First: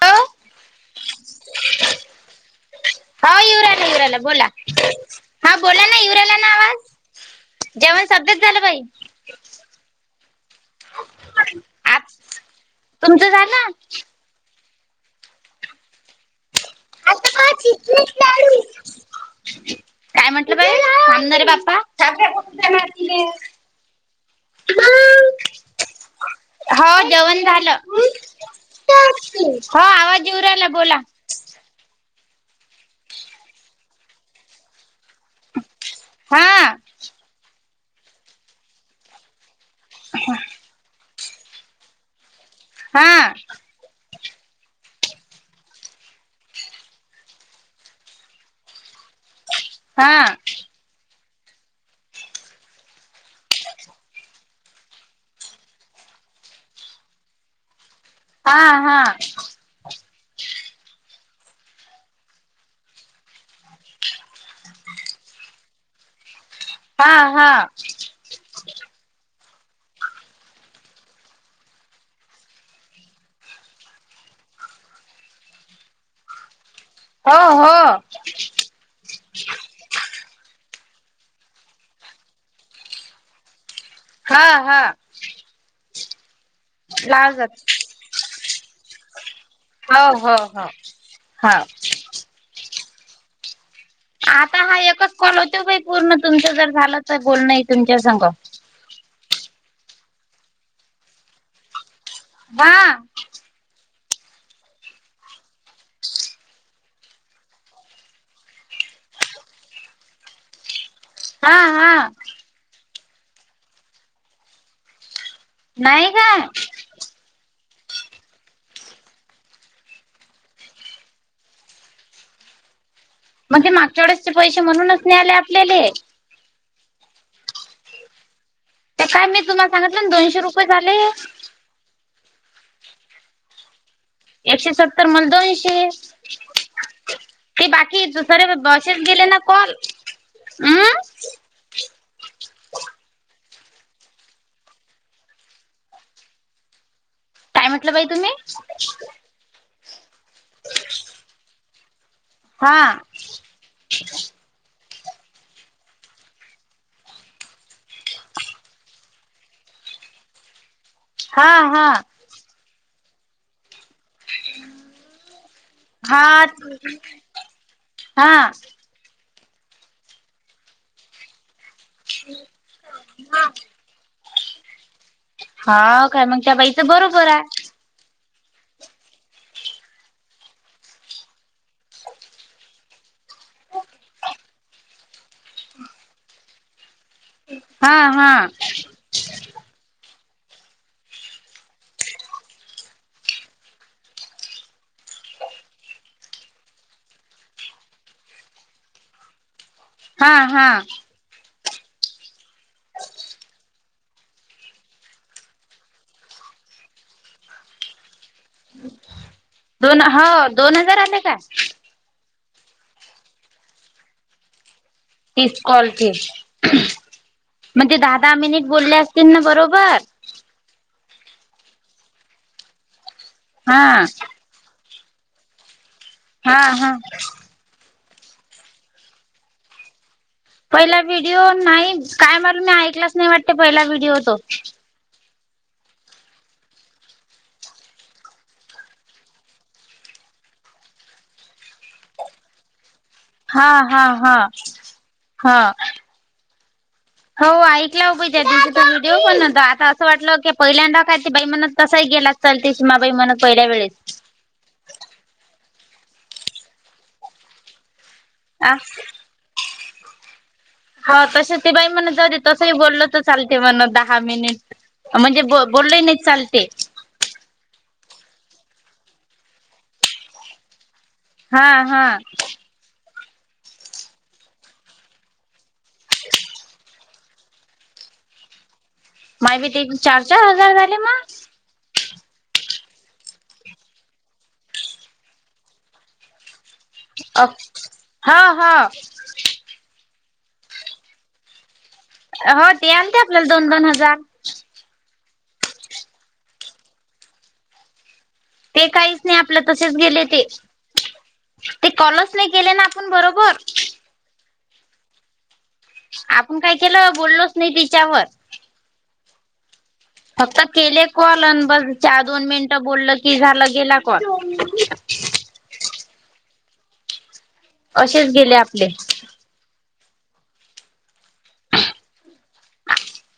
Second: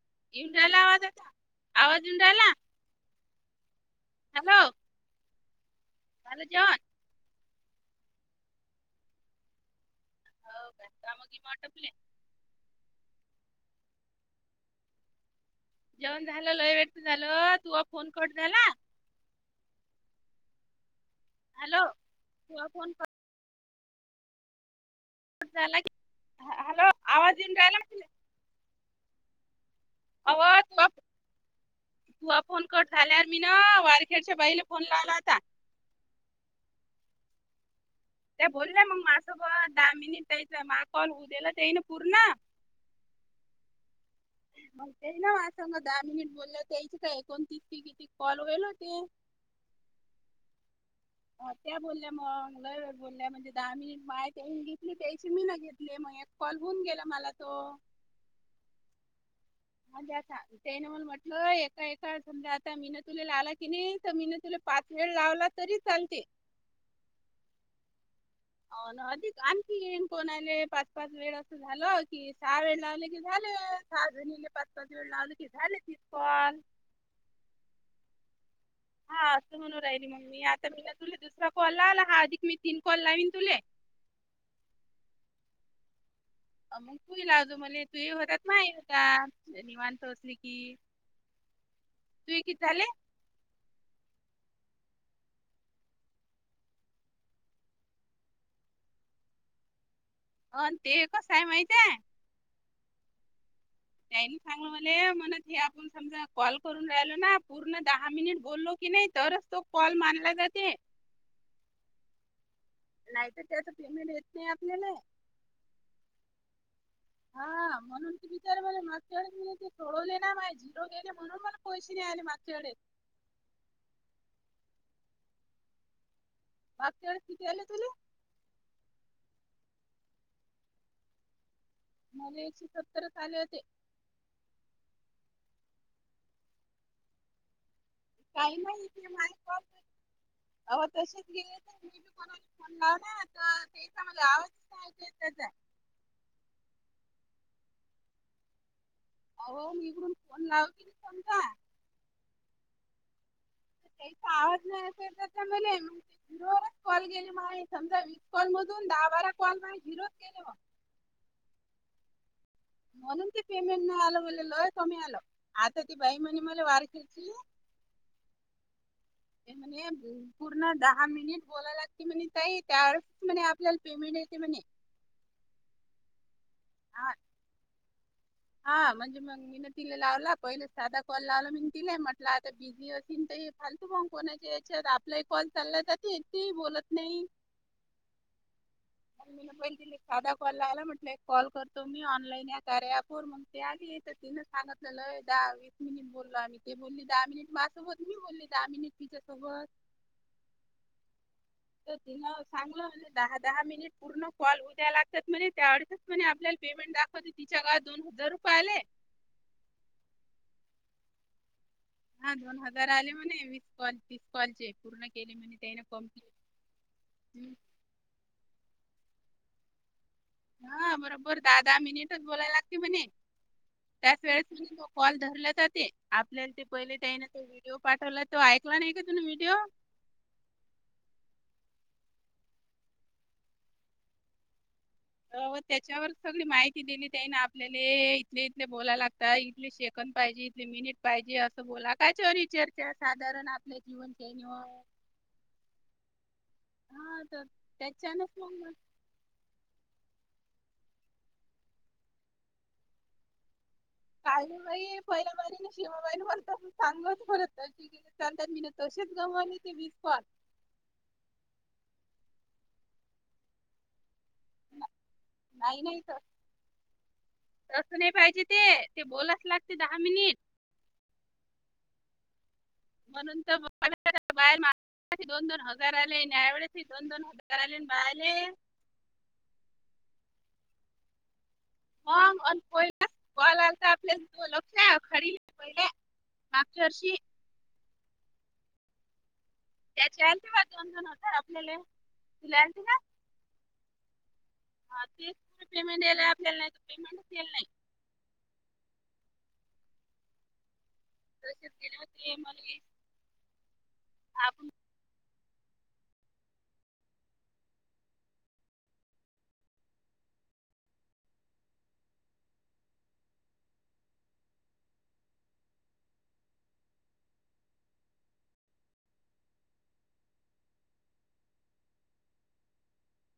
आ येऊन राहिला आवाज आता आवाज येऊन राहिला हो यू राहिला यू राहिला बोला हॅलो हा बोला ना राहिला झालं ना जेवण आवाज जेवण सध्याच झालं बाई हो काय काम बिम आटपले आ तुमचं झालं जेवण झालं लंय वेळचं झालं तूआ फोन कट झाला काय म्हंटलं बाई थांब ना रे हॅलो बाप्पा तुझा फोन क- ह- हॅलो हो आवाज जेवण येऊन झालं राहिला का तुले? हो आवाज येऊ आवाज राहिला पट बोला तुआ फोन कट झाल्यावर मी ना वारखेडच्या बाईला फोन लावला होता हा त्या बोलल्या मंग मा्यासोबत दहा मिनिट दयचय माग कॉल हो दिलं तेई ना पूर्ण हा म ते ना माझ सांग दहा मिनिट बोललं त्यायची काय एकोणतीस त किती कॉल होईल होते हा त्या बोलल्या मग लय वेळ बोलल्या मंजे दाहा मीनीट माया घेतले तैशी मीनं घेतले मग कॉल होऊन गेला मला तो हा हा ह्या सांग तेन म म्हटलं एका एका समजा आता मीनं तुला लावला की नाही तर मीनं तुला पाच वेळ लावला तरी चालते हा हा हो ना अधिक आणखीन कोनाले पाच पाच वेळ अस झाल की सहा वेळा लावले की झालं सहा जनींना पाच पाच वेळा लावलं की झाले तीस कॉल हो हो हा असं म्हणू राहिले मगं मी आता मी ना तुले दुसरा कॉल लावला हा अधिक मी तीन कॉल लाविन तुले हा हा मग तूही लावायचे लावजात मले तूही होतात माये होतात निवांत हो असली हो हो हा तु हे किती झाले आता हा एकच कॉल होतो बई पूर्ण तुमचं जर झालं तर बोलणये तुमच्या संघ अन ते कसाय माहिते आय? वा त्यानी सांगलं मले म्हण हे आपण समजा कॉल करून राहिलो ना आप पूर्ण दहा मिनिट बोललो कीनय तरच तो कॉल मानला जाते. हा हा. नाही तर त्याचं पेमेंट येत नई आपल्याले नाही काय? हा म्हणून की [unintelligible] तिच्या [unintelligible] मला मागच्या वेळेस मी ते सोडवले ना, माय झिरो गेले म्हणून मला पैसे नाही आले मागच्या वेळेस मंग ते मागच्या वेळेसचे पैसे म्हणूनच नाही आले आपल्याले मागच्या वेळेस किती आले तुला? अ काय माहित तुमाल सांगितल ना तुला दोनशे रुपयच झाले. मले एकशे सत्तरच आले होते. एकशे सत्तर मला दोनशे ते बाकी दुसरे काही नाही बासेच ते गेले माझे ना कॉल, उम्म [unintelligible] मी बी कोणा [unintelligible] फोन लाव ना त तेचा मले आवाजच नाय ऐकू येत त्याचा काय म्हटलं बाई तुम्ही? अहो मी इकडून फोन लाव [unintelligible] समजा हा. त्याइचा आवाज नई [unintelligible] मले मंग [unintelligible] झिरोवरच कॉल गेले माय, समजा वीस कॉल मधून दहा बारा कॉल माय झिरोच गेले मग हा हा. म्हणून ते पेमेंट न्हाई आल, मले लय कमी आलं, आता ती बाई म्हणे हा मला वारख्याची हा. ते म्हणे [unintelligible] पूर्ण दहा मिनिट बोलाय लागते म्हणी ताई, त्यावेळेच म्हणे आपल्याल पेमेंट येते म्हणे हा काय मंग त्या बाईचं हा बरोबराय हा म्हणजे मग मीन तिला लावला, पहिले साधा कॉल लावला मंग तिला म्हटलं आता [unintelligible] हे तीन तई फालतू [unintelligible] कोणाच्या हाच्यात, आपलाही कॉल चालला जाते ती ही बोलत नाही. हा हा. मग मीन पहिले तिले एक साधा कॉल लावला म्हटले एक कॉल करतो मी, ऑनलाइन या कार्या ॲपवर ते आधी येत तिन सांगितलेलं दहावी एक मिनिट बोललो आम्ही, ते बोलली दहा मिनिट माझ्यासोबत, मी बोलली दहा मिनिट तिच्यासोबत हा हा. तर तिनं सांगल [unintelligible] दहा दहा मिनिट पूर्ण कॉल हूद्या लागत्यात म्हणे, त्या अ [unintelligible] म्हणे आपल्याल पेमेंट दाखवते, तिच्या गळात दोन हजार रुपये आले. दोन हौ दोन हजार आले का? हा दोन हजार आले म्हणे, वीस कॉल तीस कॉलचे पूर्ण केले म्हणे तीस त्यायन कम्प्लिट, हम्म मग ते दहा दहा मिनिट बोलले असतील ना बरोबर हा बरोबर दहा दहा मिनिटच बोलाय लागते म्हणे हा त्याच वेळेस [unintelligible] तो कॉल धरला जाते आपल्याला हा ते हा पहिल्या टायनाचा व्हिडिओ पाठवला तो ऐकला नाही का तुम्ही व्हिडिओ? पहिला व्हिडिओ नाही, काय मालुम मी ऐकलाच नाही वाटत पहिला व्हिडिओ तो अव त्याच्यावर सगळी माहिती दिली त्यायन आपल्याले इथले इथले बोलायला लागता इथले शे कण पाहिजे, इथले मिनिट पाहिजे असं बोला, काय चरी चर्चा साधारण हा आपले हा जीवन हा चरणीवर हा. हा तर हौ ऐकलाव त्याच्यानंच त्या मग दिवशी तो व्ही [unintelligible] फोन [unintelligible] आता असं वाटलं के पहिल्यांदा काय ते बाई म्हणलं तसहि गेला चालते, सीमाबाई म्हणत पहिल्या वेळेस काय ग बाई पहिल्या बारी ने सीमाबाई भलतंच सांगत फिरत होती चालतात मी ना आ तसेच गमा ते वीज पात हो तस ते बाई म्हण जाऊदे, तसही बोलल तर चालते म्हण दहा मिनिट म्हणजे ब बोललं नाही चालते तसं नाही पाहिजे ते ते बोलाच लागते दहा मिनिट हा हा म्हणून तर पण बाहेर मागाशी दोन- दोन हजार आले न यावेेळेस दोन -दोन हजार आले बाले माय बी ते चार चार हजार झाले मा मग प कॉल आता आपल्यास दो लक्ष खरी पहिले मागच्या वर्षी. अ हा हा त्याच्यांतबाद दोन दोन होत आपलेल हो ते आणते आपल्याला दोन दोन हजार. हा तेच पेमेंट यायलाल आपल्याला नाही तर पेमेंटच केल नाही. ते काहीच नाही आपलं तसेच गेले ते तसेच ते गेले कॉलस होते नाही गेले ना? पण बरोबर आ- आपण काय केलं बोललोच नाही तिच्यावर फक्त केले कॉल अ बस चार दोन मिनिटं बोलल की झालं गेला कॉल असेच गेले आपले-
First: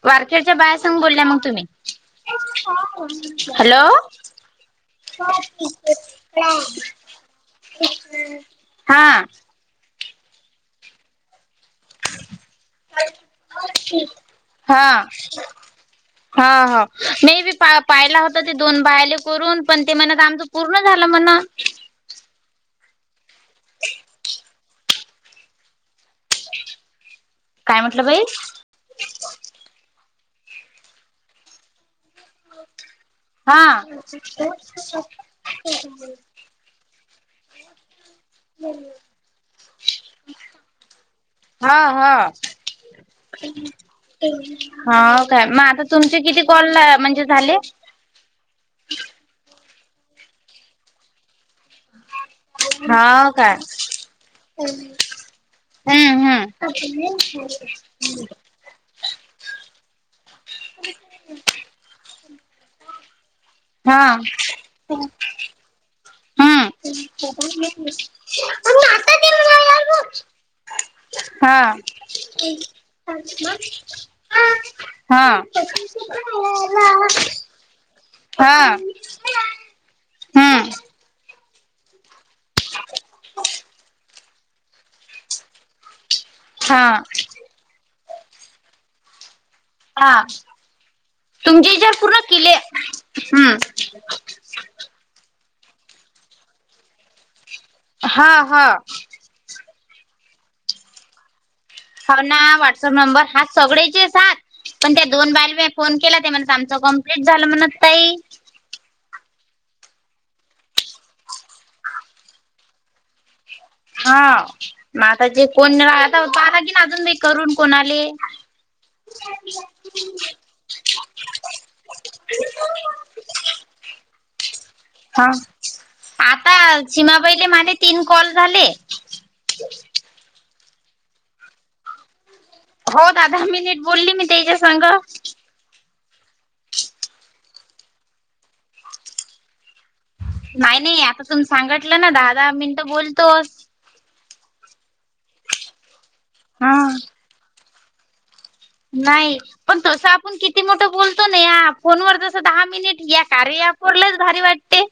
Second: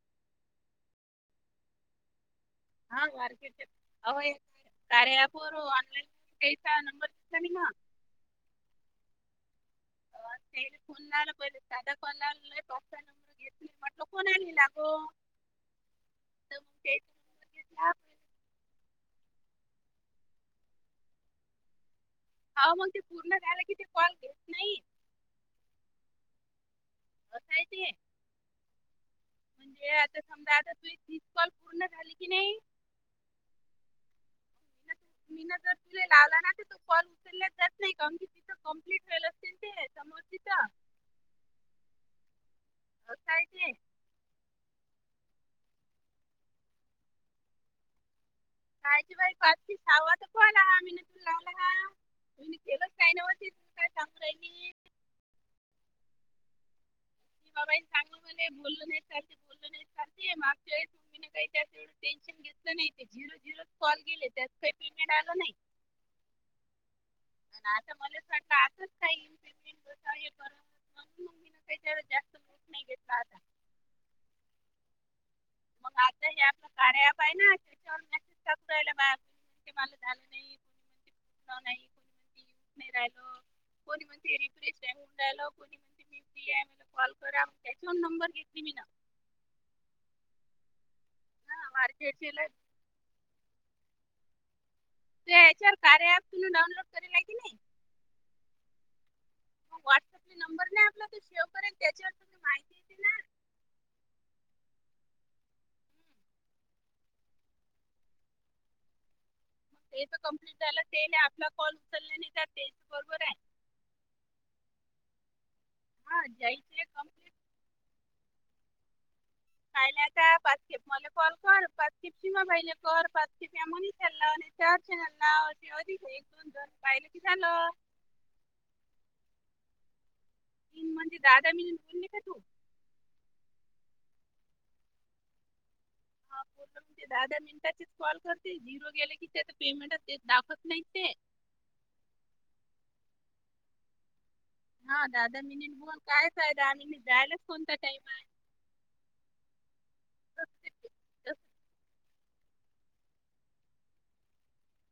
वारखेडच्या बायासग बोलल्या मग तुम्ही हा मार्केट हॅलो अहो एक कार्या ॲप वर ऑनलाईन त्याचा नंबर दिसला नाही ना [inaudible] हा अ ते फोन ना बर? ददा कोलाल पॉ नंबर घेतली म्हटलं कोण आली हा लागो हा तर ह मग त्याचा नाही नंबर बी पा घेतला पाहिला होता ते दोन बायले करून पण ते म्हणत आमचं पूर्ण झालं म्हण? हो मग ते पूर्ण झायला की ते कॉल घेत नाही? असं आहे काय ते म्हटलं बाई म्हणजे आता समजा आता तु तीस कॉल पूर्ण झाली की नाही हा मीन जर तुर लावला ना तर कॉल उचलला जात नाही म तथ कंप्लीट वल असतील ते समोर तिथ हा हा असं आहे ते हो काय मग आता तुमचे किती कॉल म्हणजे झाले? कायचे बा क साव तर कोण आम्ही? हा नव्हती काय तू सांगू राहिली हम्म हम्म की बाबा चांगलं मला बोलल नाही चालते बोललं नाही चालते मागच्या व तुी काही त्यावढ टेन्शन घेतलं नाही ते झिरो झिरो हा कॉल गेले त्यात काही पेमेंट आलं नाही? [unintelligible] आणि आता मलाच वाटलं आताच काय येईल [inaudible] पेमेंट बसा हे करून म्हणून मम्मीनं काही हा त्याला जास्त मूड नाही घेतला आता [inaudible] मग आता हे आपलं हा कार्या ॲप आहे ना -हा ल झालं नाही हम्म कोण नाही कोणीण नाही राहि कोणी म्हणते. फ्रेश आहेनडायला कोणी म्हण मी फ्री आहे हा मला कॉल करा त्याच्याून नंबर घेतली मी न हा हा तुमचे ज्या पूर्ण वारखेडचेला किल्ले हम्म त एच्यार कार्याॲप तु डाऊनलोड करी ला की नाही हा हा मग व्हॉट्सअपले नंबर नाही आपला शेव हा ना व्हॉट्सअप नंबर हाच सगळेचेस हाच पण त्या दोन बाया फोन केला ते म्हणत आमच कम्प्लीट झालं म्हणत ताई. ते तर कंप्लीट झालं ते नाही आपला कॉल उचलल्याने तर तेच बरोबर आहे. हा म आताचे कोण आता हा पा आला की ना ज्याचे अजून कम्प्लीट करून कोणाले? पाहिल्या का पाच खेप मला कॉल कर पाच खेप सीमाबाईले कर पाच खेप या म्हनील् लाव चर्चन हा नाशी ओध आता सीमाबाईले माझे तीन कॉल झाले तीन म्हणजे दादा मिनिट बोल नाही का तू हो दा दहा दहा मिनिट बोलली मी त्याच्या संग बोल म्हणजे दहा दहा मिनिटाचीच कॉल करते झिरो गेले की ते पेमेंट ते दाखत नाहीत ते. तुम सांगटलं ना दहा दहा मिनटं बोलतो हा दहा दहा मिनिट काय बोलून फायदा हा मी बॅलन्स कोणता? टाइम आहे नाही पण तसं आपण किती मोठं बोलतो ना या फोन वर जसं दहा मिनिट या कार्य अँप वर लईच भारी वाटतय.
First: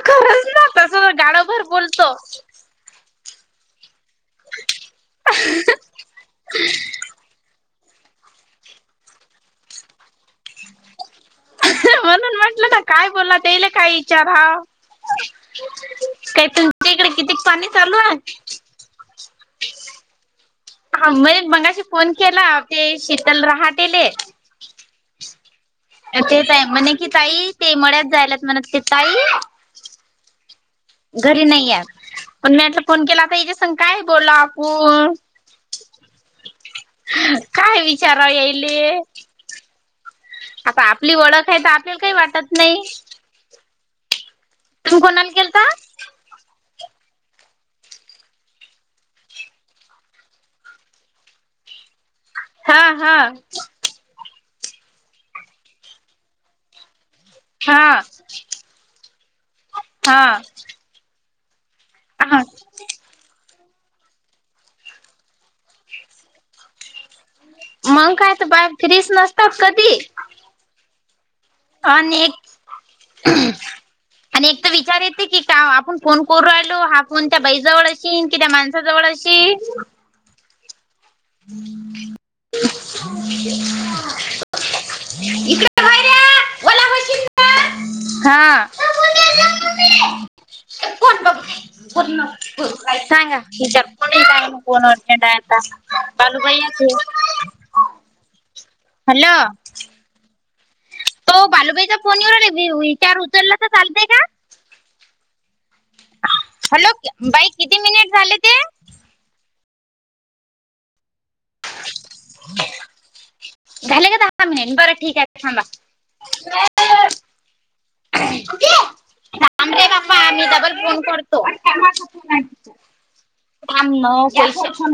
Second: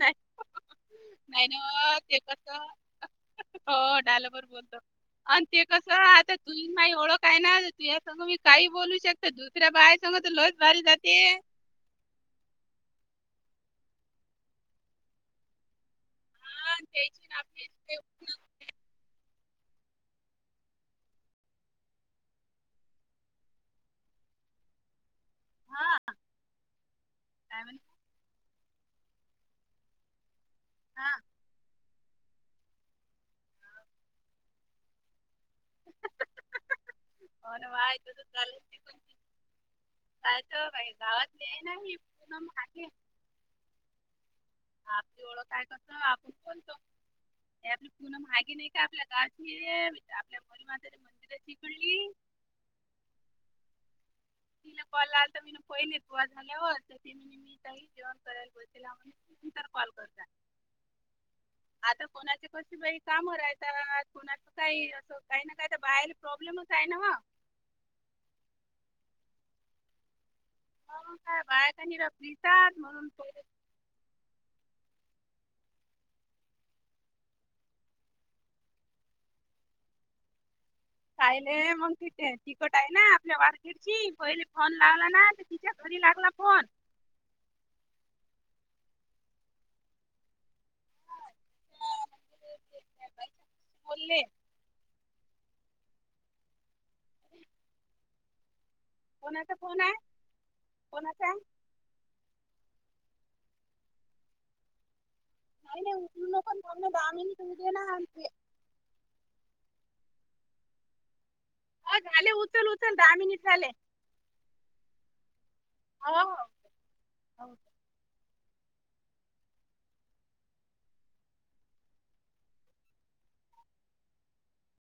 नाही ना तस नाही गाडोभर ओ बोलतो ते कस हो डायलॉग बर बोलतो. आणि ते कसं आता तुझी न माझी ओळख आहे ना तुझ्या सगं मी काही बोलू शकते. तर दुसऱ्या बाय सगं तर लईच भारी जाते. म्हणून म्हंटलं ना काय बोला येल काय विचार हा का. हा, आणि तुमच्या इकडे त्याची आणि किती आपली पाणी ते चालू आहे. ओळख. ह मग मगाशी फोन केला ते शीतल रहाटेले हा, ते ताई म्हणे की ताई काय ते म्हणते? मळ्यात जायलात म्हण ते ताई हा. घरी नाही आहे पण म्या तर फोन केला आता याच्या सग काय बोला आपुण. हो ना काय बाय तसं विचारा चालत ते येले.? पण काय तर आता काय आपली गावातले ओळख आहे तर ना ही आपल्याला काही पूनम वाटत नाही. हागे तुम्ही आपली कोणाला ओळख केलता? तस आपण बोलतो. आपली पुनम हाय नाही का आपल्या गाची हे आपल्या मुली मात मंदिराची कडली. हा हा. तिला कॉल आलता तर मी पयले कॉल झाल्या वर. तर म्ह मी काही हा जेवण करायला बसेल ह म्हण नंतर कॉल करतीया. आता हा कोणाचे कसे बाई. कामावर आहे ता कोणाचं काही असं काही ना काय बाहेर प्रॉब्लेमच आहे नव्ह. मंग काय तर बाया फ्रीश नसतात कधी? काय बायकानी आणि एक फिसाद म्हणून प. आणि एक तर विचार येते की का आपण फोन करू राहिलो हा फोन त्या बाई जवळ अशीन की त्या माण जवळ अशीन. काहिले मग तिथे तिकट आहे ना आपल्या मार्केटची पहिले फोन लावला ना तिच्या घरी लागला फोण. हा. पूर्ण का सांगा जप बोलले काय. कोण अर्जंट आहे आता बालूबाई अस हॅलो कोणाचा फोन आहे कोणाचा आहे तो बालूबाईचा फोनवर विचार उचलला तर चालतय का? नाही. उचलू नको आणि थांब ना हॅलो दहा मिनिट बाई होऊ दे किती ना मिनिट आमचे. झाले ते? हो झाले उचल उचल दहा मिनिट झाले. झाले का दहा मिनिट बरं ठीक आहे थांबा. हा हो का. आम रे बा्पा मी डबल फोन करतो. काम न पैसे